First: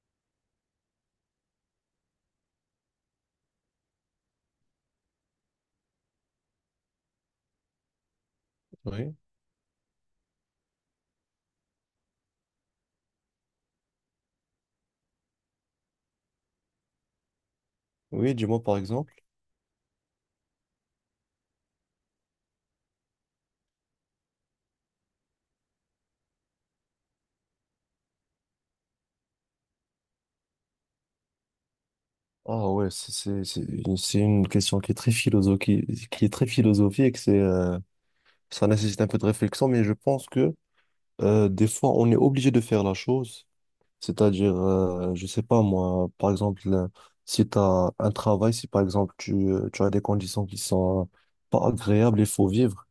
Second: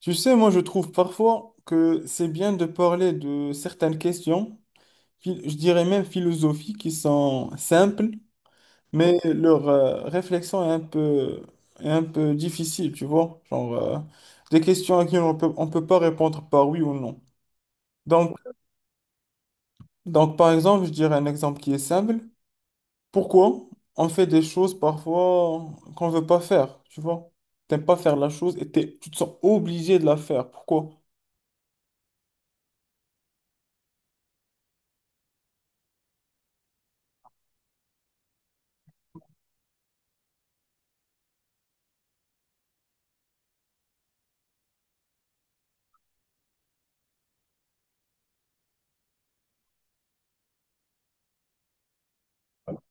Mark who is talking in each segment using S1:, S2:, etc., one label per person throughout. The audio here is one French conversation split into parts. S1: Tu sais, moi je trouve parfois que c'est bien de parler de certaines questions, je dirais même philosophiques, qui sont simples,
S2: Oui,
S1: mais leur réflexion est un peu difficile, tu vois. Genre, des questions à qui on peut pas répondre par oui ou non.
S2: oui,
S1: Donc,
S2: dis-moi par exemple.
S1: donc, par exemple, je dirais un exemple qui est simple. Pourquoi on fait des choses parfois qu'on veut pas faire, tu vois? T'aimes pas faire la chose et tu te sens obligé de la faire. Pourquoi?
S2: Ah ouais, c'est une question qui est très philosophique, c'est ça nécessite un peu de réflexion, mais je pense que des fois on est obligé de faire la chose, c'est-à-dire je sais pas moi, par exemple si tu as un travail, si par exemple tu as des conditions qui sont pas agréables, il faut vivre.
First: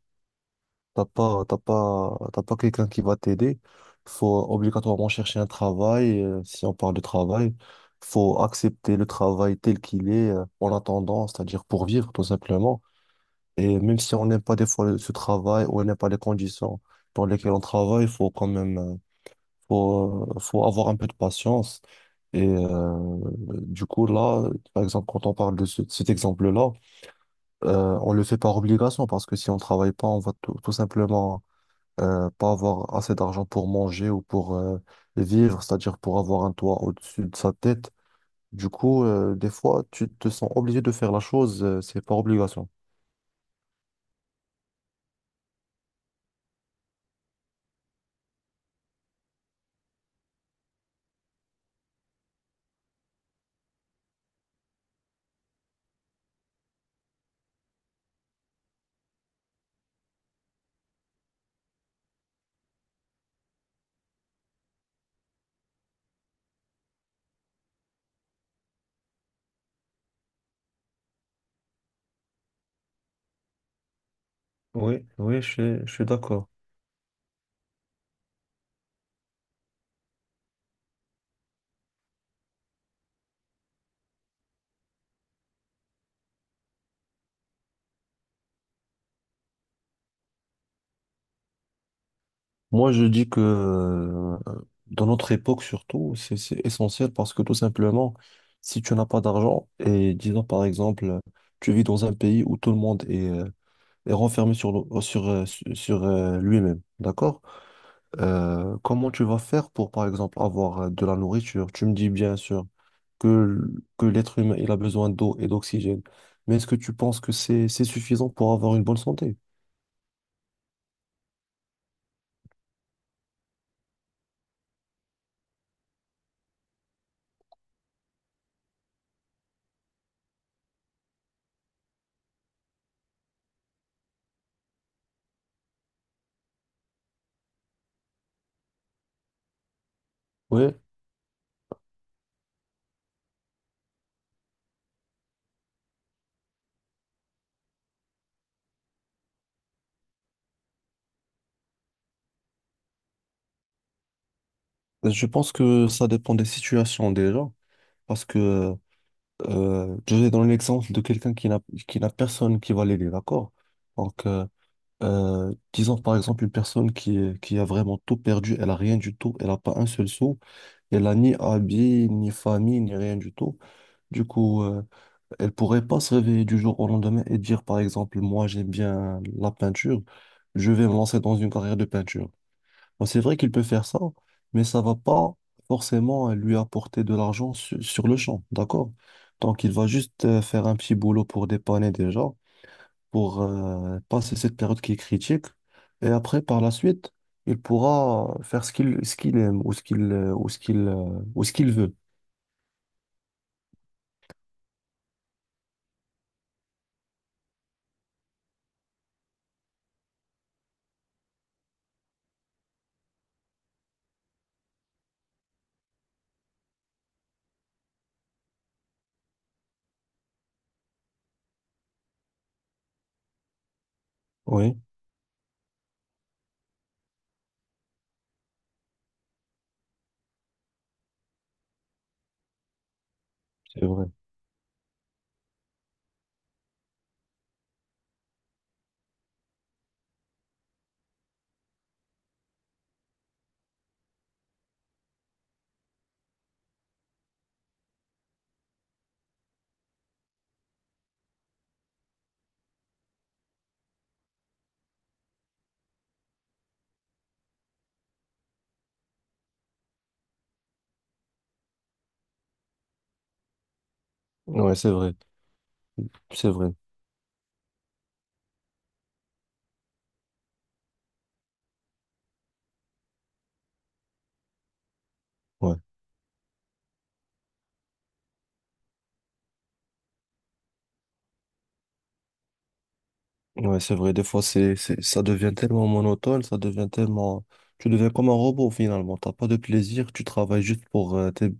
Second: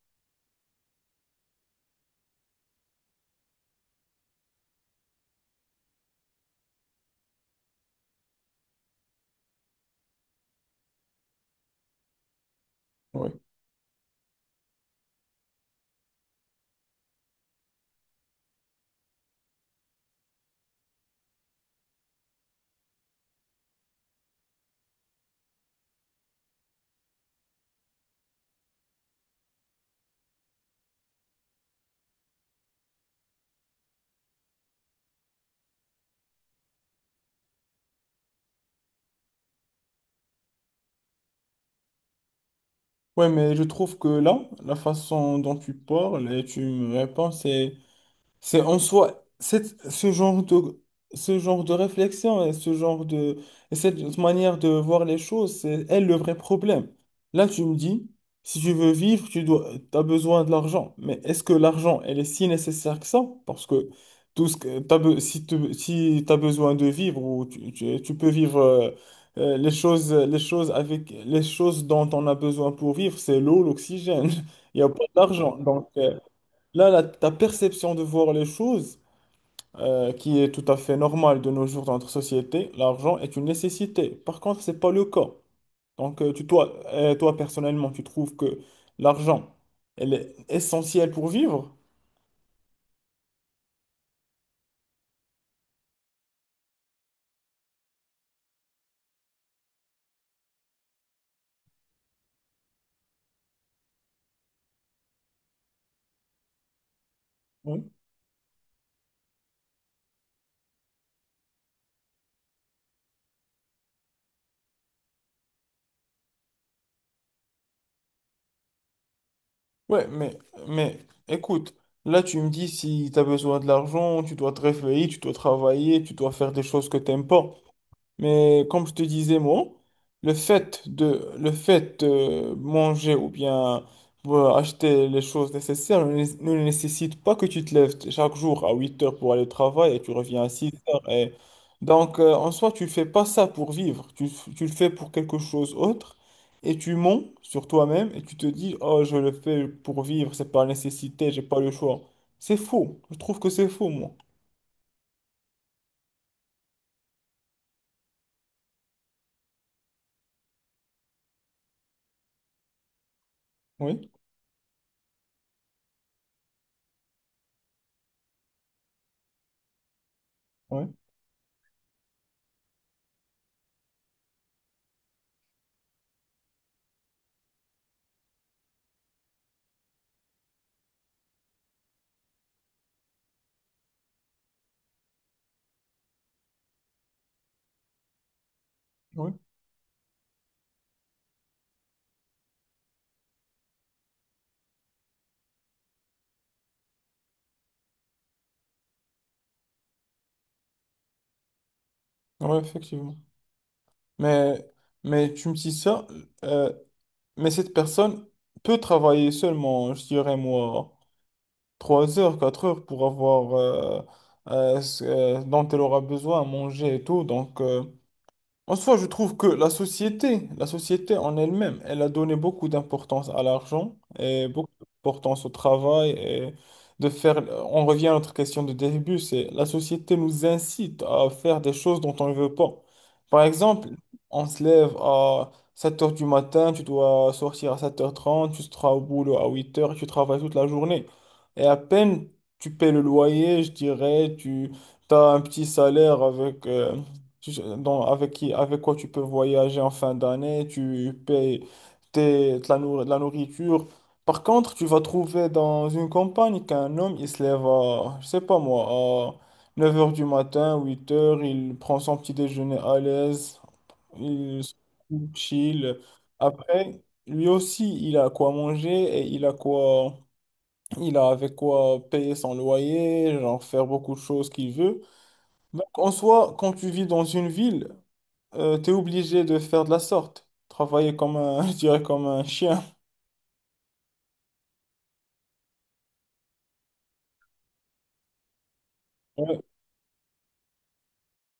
S2: T'as pas quelqu'un qui va t'aider. Faut obligatoirement chercher un travail. Si on parle de travail, faut accepter le travail tel qu'il est, en attendant, c'est-à-dire pour vivre tout simplement.
S1: Oui.
S2: Et même si on n'aime pas des fois ce travail ou on n'aime pas les conditions dans lesquelles on travaille, faut quand même, faut avoir un peu de patience. Et euh, du coup, là, par exemple, quand on parle de cet exemple-là, on le fait par obligation parce que si on travaille pas, on va tout simplement, pas avoir assez d'argent pour manger ou pour vivre, c'est-à-dire pour avoir un toit au-dessus de sa tête. Du coup, des fois, tu te sens obligé de faire la chose, c'est par obligation.
S1: Ouais, mais je trouve que là, la façon dont tu parles et tu me réponds, c'est en soi, ce genre de réflexion et ce genre de, et cette manière de voir les choses, c'est elle le vrai problème. Là, tu me dis, si tu veux vivre, tu dois, as besoin de l'argent. Mais est-ce que l'argent, elle est si nécessaire que ça? Parce que tout ce que si tu si t'as besoin de vivre ou tu peux vivre les choses avec les choses dont on a besoin pour vivre, c'est l'eau, l'oxygène. Il n'y a
S2: Oui,
S1: pas
S2: oui, je
S1: d'argent.
S2: suis,
S1: Donc,
S2: je suis d'accord.
S1: là, ta perception de voir les choses, qui est tout à fait normale de nos jours dans notre société, l'argent est une nécessité. Par contre, c'est pas le cas. Donc, tu, toi, toi, personnellement, tu trouves que l'argent, elle est essentielle pour vivre?
S2: Moi, je dis que dans notre époque surtout, c'est essentiel parce que tout simplement, si tu n'as pas d'argent et disons par exemple, tu vis dans un pays où tout le monde est renfermé sur lui-même, d'accord?
S1: Oui.
S2: Comment tu vas faire pour, par exemple, avoir de la nourriture? Tu me dis bien sûr que, que l'être humain, il a besoin d'eau et d'oxygène. Mais est-ce que tu penses que c'est suffisant pour avoir une bonne santé?
S1: Ouais, mais écoute, là, tu me dis si tu as besoin de l'argent, tu dois te réveiller, tu dois travailler, tu dois faire des choses que t'aimes pas. Mais comme je te disais, moi, le fait de manger ou bien acheter les choses nécessaires ne nécessite pas que tu te lèves chaque jour à 8 heures pour aller au travail et tu reviens à 6
S2: Oui,
S1: heures. Et... Donc, en soi, tu fais pas ça pour vivre. Tu le fais pour quelque chose autre et tu mens sur toi-même et tu te dis, oh, je le fais pour vivre, c'est par nécessité, j'ai pas le choix. C'est faux. Je trouve que c'est faux, moi.
S2: je pense que ça dépend des situations déjà. Parce que, je vais dans l'exemple de quelqu'un qui n'a personne qui va l'aider, d'accord?
S1: Oui,
S2: Donc, disons par exemple une personne qui a vraiment tout perdu, elle a rien du tout, elle n'a pas un seul sou,
S1: oui,
S2: elle a ni habit, ni famille, ni rien du tout. Du coup, elle pourrait pas se réveiller du jour au lendemain et dire par exemple, moi j'aime bien la peinture, je vais me lancer dans une carrière de peinture. Bon, c'est vrai qu'il peut faire ça, mais ça va pas forcément lui apporter de l'argent sur le champ, d'accord?
S1: oui,
S2: Donc, il va juste faire un petit boulot pour dépanner déjà, pour passer cette période qui est critique. Et après, par la suite, il pourra faire ce qu'il aime ou ce qu'il veut.
S1: oui, effectivement. Mais, mais tu me dis ça, euh, mais cette personne peut travailler seulement, je dirais moi, 3 heures, 4 heures pour avoir ce dont elle aura besoin à manger et tout. Donc, en soi, je trouve que la société en elle-même, elle a donné beaucoup d'importance à l'argent et beaucoup
S2: Oui,
S1: d'importance au travail et de faire. On revient à notre question de début, c'est la société nous incite à faire des choses dont on ne veut pas. Par
S2: c'est
S1: exemple,
S2: vrai.
S1: on se lève à 7 heures du matin, tu dois sortir à sept heures trente, tu seras au boulot à huit heures, tu travailles toute la journée. Et à peine tu paies le loyer, je dirais, tu as un petit salaire avec. Tu sais, donc, avec qui, avec quoi tu peux voyager en fin d'année, tu payes de la, de la nourriture. Par contre, tu vas trouver dans une campagne qu'un homme, il se lève à, je sais pas moi, à 9 h du matin, huit heures il prend son petit déjeuner à l'aise, il se
S2: Ouais, c'est vrai.
S1: chill.
S2: C'est vrai.
S1: Après, lui aussi, il a quoi manger et il a quoi, il a avec quoi payer son loyer, genre faire beaucoup de choses qu'il veut.
S2: Ouais.
S1: Donc, en soi, quand tu vis dans une ville, t'es obligé de faire de la sorte, travailler comme un, je dirais comme un chien.
S2: Ouais, c'est vrai, des fois, ça devient tellement monotone, ça devient tellement. Tu deviens comme un robot, finalement. T'as pas de
S1: Ouais,
S2: plaisir, tu travailles juste pour tes.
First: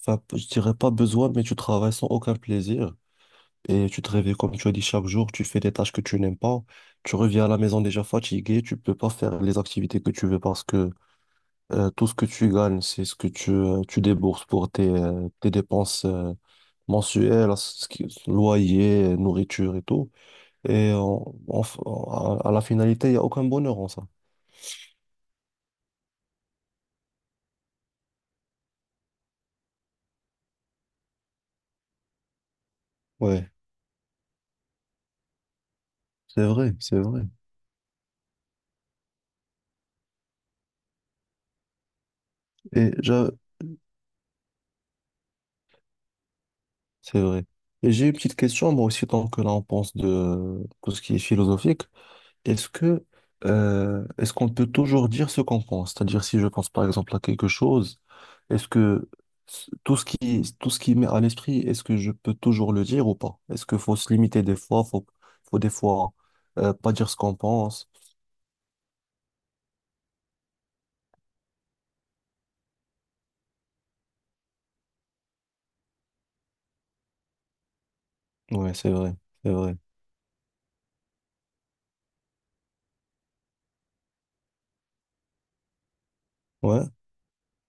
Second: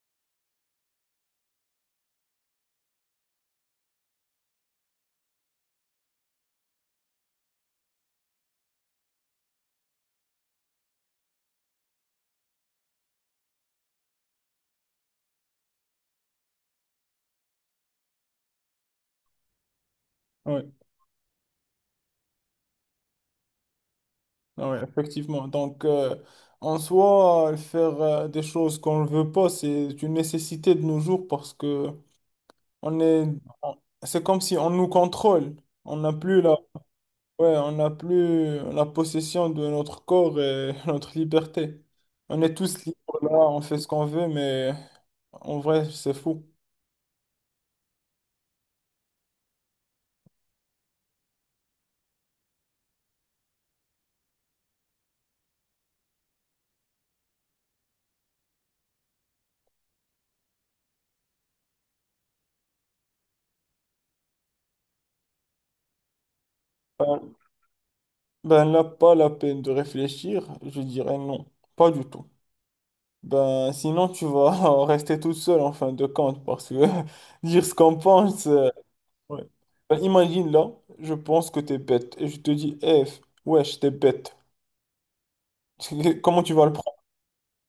S2: Enfin, je dirais pas besoin, mais tu travailles sans aucun plaisir. Et tu te réveilles, comme tu as dit, chaque jour, tu fais des tâches que tu n'aimes pas. Tu reviens à la maison déjà fatigué, tu peux pas faire les activités que tu veux parce que tout ce que tu gagnes, c'est ce que tu débourses pour tes dépenses mensuelles, loyer, nourriture et tout.
S1: ouais,
S2: Et à la finalité, il n'y a aucun bonheur en ça.
S1: ouais, effectivement. Donc, en soi, faire des choses qu'on ne veut pas, c'est une nécessité de nos jours parce que on est,
S2: Ouais,
S1: on- c'est comme si on nous contrôle. On n'a plus
S2: c'est
S1: la,
S2: vrai, c'est vrai.
S1: ouais, on n'a plus la possession de notre corps et notre liberté. On est tous
S2: Et
S1: libres là, on fait ce qu'on veut, mais en vrai, c'est fou.
S2: c'est vrai. Et j'ai une petite question, moi aussi, tant que là on pense de tout ce qui est philosophique, est-ce que, est-ce qu'on peut toujours dire ce qu'on pense? C'est-à-dire si je pense par exemple à quelque chose, est-ce que tout ce qui m'est à l'esprit, est-ce que je peux toujours le dire ou pas? Est-ce qu'il faut se limiter des fois, faut des fois pas dire ce
S1: Euh,
S2: qu'on pense?
S1: Ben là, pas la peine de réfléchir, je dirais non, pas du tout. Ben sinon, tu vas rester toute seule en fin de compte, parce que dire ce qu'on pense.
S2: Ouais, c'est vrai,
S1: Ouais.
S2: c'est vrai.
S1: Ben, imagine là, je pense que t'es bête, et je te dis, eh, wesh, t'es bête. Comment tu vas le
S2: Ouais.
S1: prendre?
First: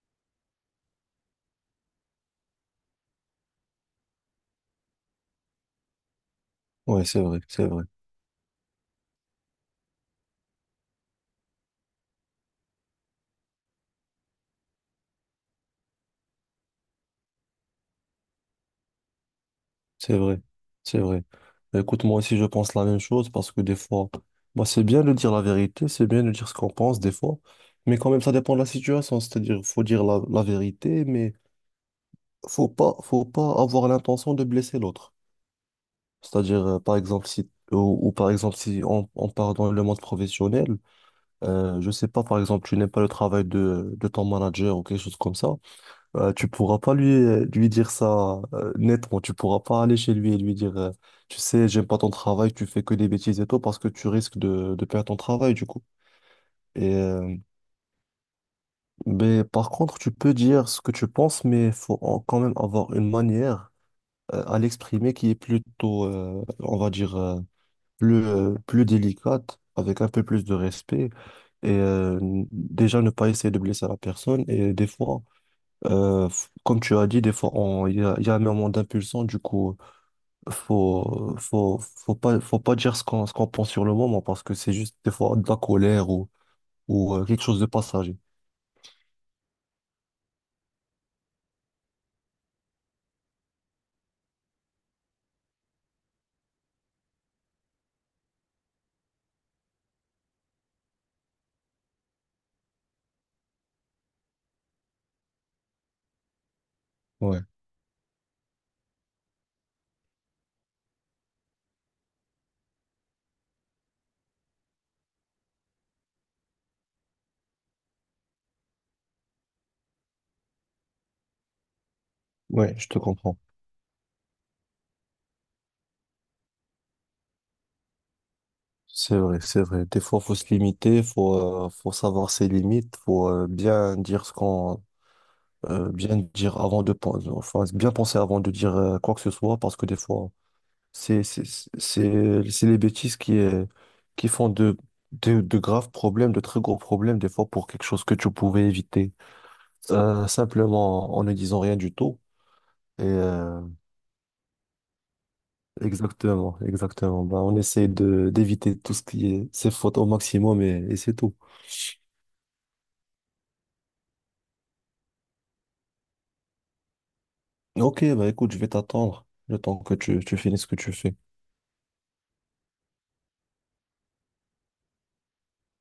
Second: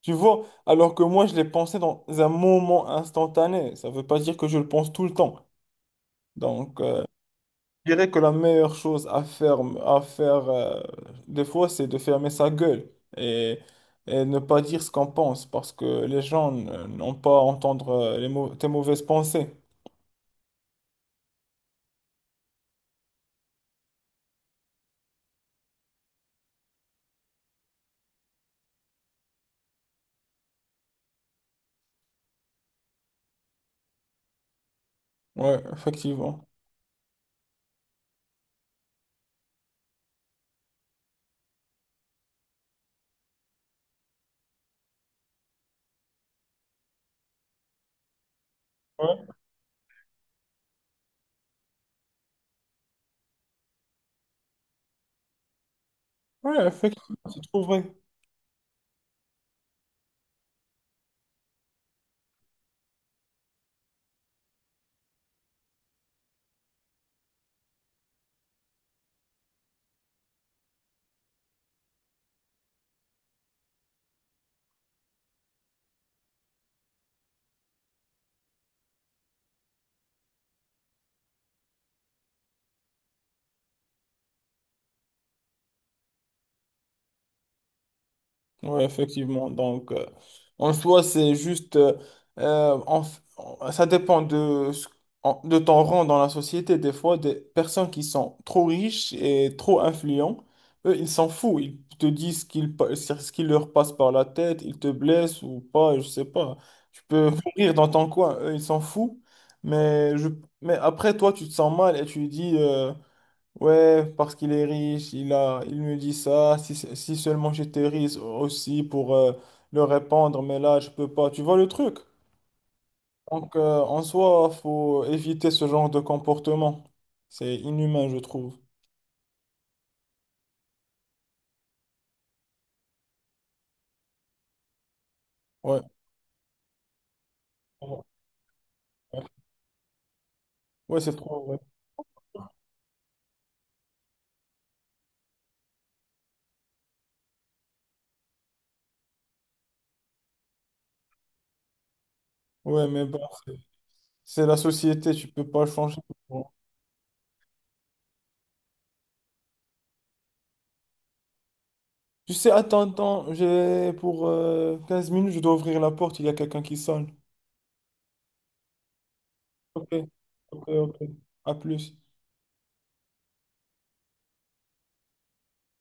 S1: Tu vois, alors que moi, je l'ai pensé dans un moment instantané, ça veut pas dire que je le pense tout le temps. Donc.
S2: Ouais, c'est vrai, c'est vrai,
S1: Je dirais que la meilleure chose à faire des fois, c'est de fermer sa gueule et, et ne pas dire ce qu'on pense parce que les gens n'ont pas à entendre tes mauvaises pensées.
S2: c'est vrai, c'est vrai. Bah, écoute, moi aussi, je pense la même chose parce que des fois, bah, c'est bien de dire la vérité, c'est bien de dire ce qu'on pense des fois, mais quand même, ça dépend de la situation. C'est-à-dire, faut dire la vérité, mais faut pas avoir l'intention de blesser l'autre.
S1: Ouais, effectivement.
S2: C'est-à-dire, par exemple, si, ou par exemple, si on, on part dans le monde professionnel, je sais pas, par exemple, tu n'aimes pas le travail de ton manager ou quelque chose comme ça. Tu pourras pas lui dire ça, nettement.
S1: Ouais,
S2: Tu pourras pas aller chez lui et lui dire, tu sais, j'aime pas ton travail, tu fais que des bêtises et tout, parce que tu risques de perdre ton travail, du coup.
S1: ouais,
S2: Et,
S1: effectivement,
S2: euh,
S1: c'est trop vrai.
S2: mais par contre, tu peux dire ce que tu penses, mais faut quand même avoir une manière à l'exprimer qui est plutôt, on va dire, plus délicate, avec un peu plus de respect. Et, déjà, ne pas essayer de blesser la personne. Et des fois, comme tu as dit, des fois, il y a un moment d'impulsion, du coup, faut pas dire ce qu'on pense sur le moment parce que c'est juste des fois de la colère, ou, quelque chose de passager.
S1: Oui, effectivement. Donc, en soi, c'est juste, ça dépend de, de ton rang dans la société. Des fois, des personnes qui sont trop riches et trop influents, eux, ils s'en foutent. Ils te disent ce qui leur passe par la tête, ils te blessent ou pas, je sais pas. Tu peux
S2: Ouais,
S1: mourir dans ton coin, eux, ils s'en foutent. Mais, je, mais après, toi, tu te sens mal et tu dis... Ouais, parce qu'il est riche, il me dit ça. Si seulement j'étais riche aussi pour le répandre, mais là, je peux pas. Tu vois le truc?
S2: ouais, je te comprends.
S1: Donc, en soi, faut éviter ce genre de comportement. C'est inhumain, je trouve.
S2: C'est vrai, c'est vrai. Des fois, faut se limiter, faut savoir ses limites, faut
S1: Ouais,
S2: bien dire avant de penser, enfin, bien penser avant de dire quoi que ce soit parce que des fois,
S1: ouais, c'est
S2: C'est c'est-
S1: trop vrai.
S2: c'est les bêtises qui font de graves problèmes, de très gros problèmes, des fois pour quelque chose que tu pouvais éviter, simplement en ne disant rien du tout.
S1: Ouais,
S2: Et,
S1: mais bon, c'est
S2: euh,
S1: c'est la société, tu peux pas changer. Bon.
S2: exactement, exactement. Bah, on essaie de d'éviter tout ce qui est ces fautes au maximum, c'est tout.
S1: Tu sais, attends, attends, j'ai pour 15 minutes, je dois ouvrir la porte, il y a quelqu'un qui sonne.
S2: Ok, bah écoute, je vais t'attendre le temps
S1: Ok,
S2: que tu finisses
S1: ok,
S2: ce que tu
S1: ok.
S2: fais.
S1: À plus.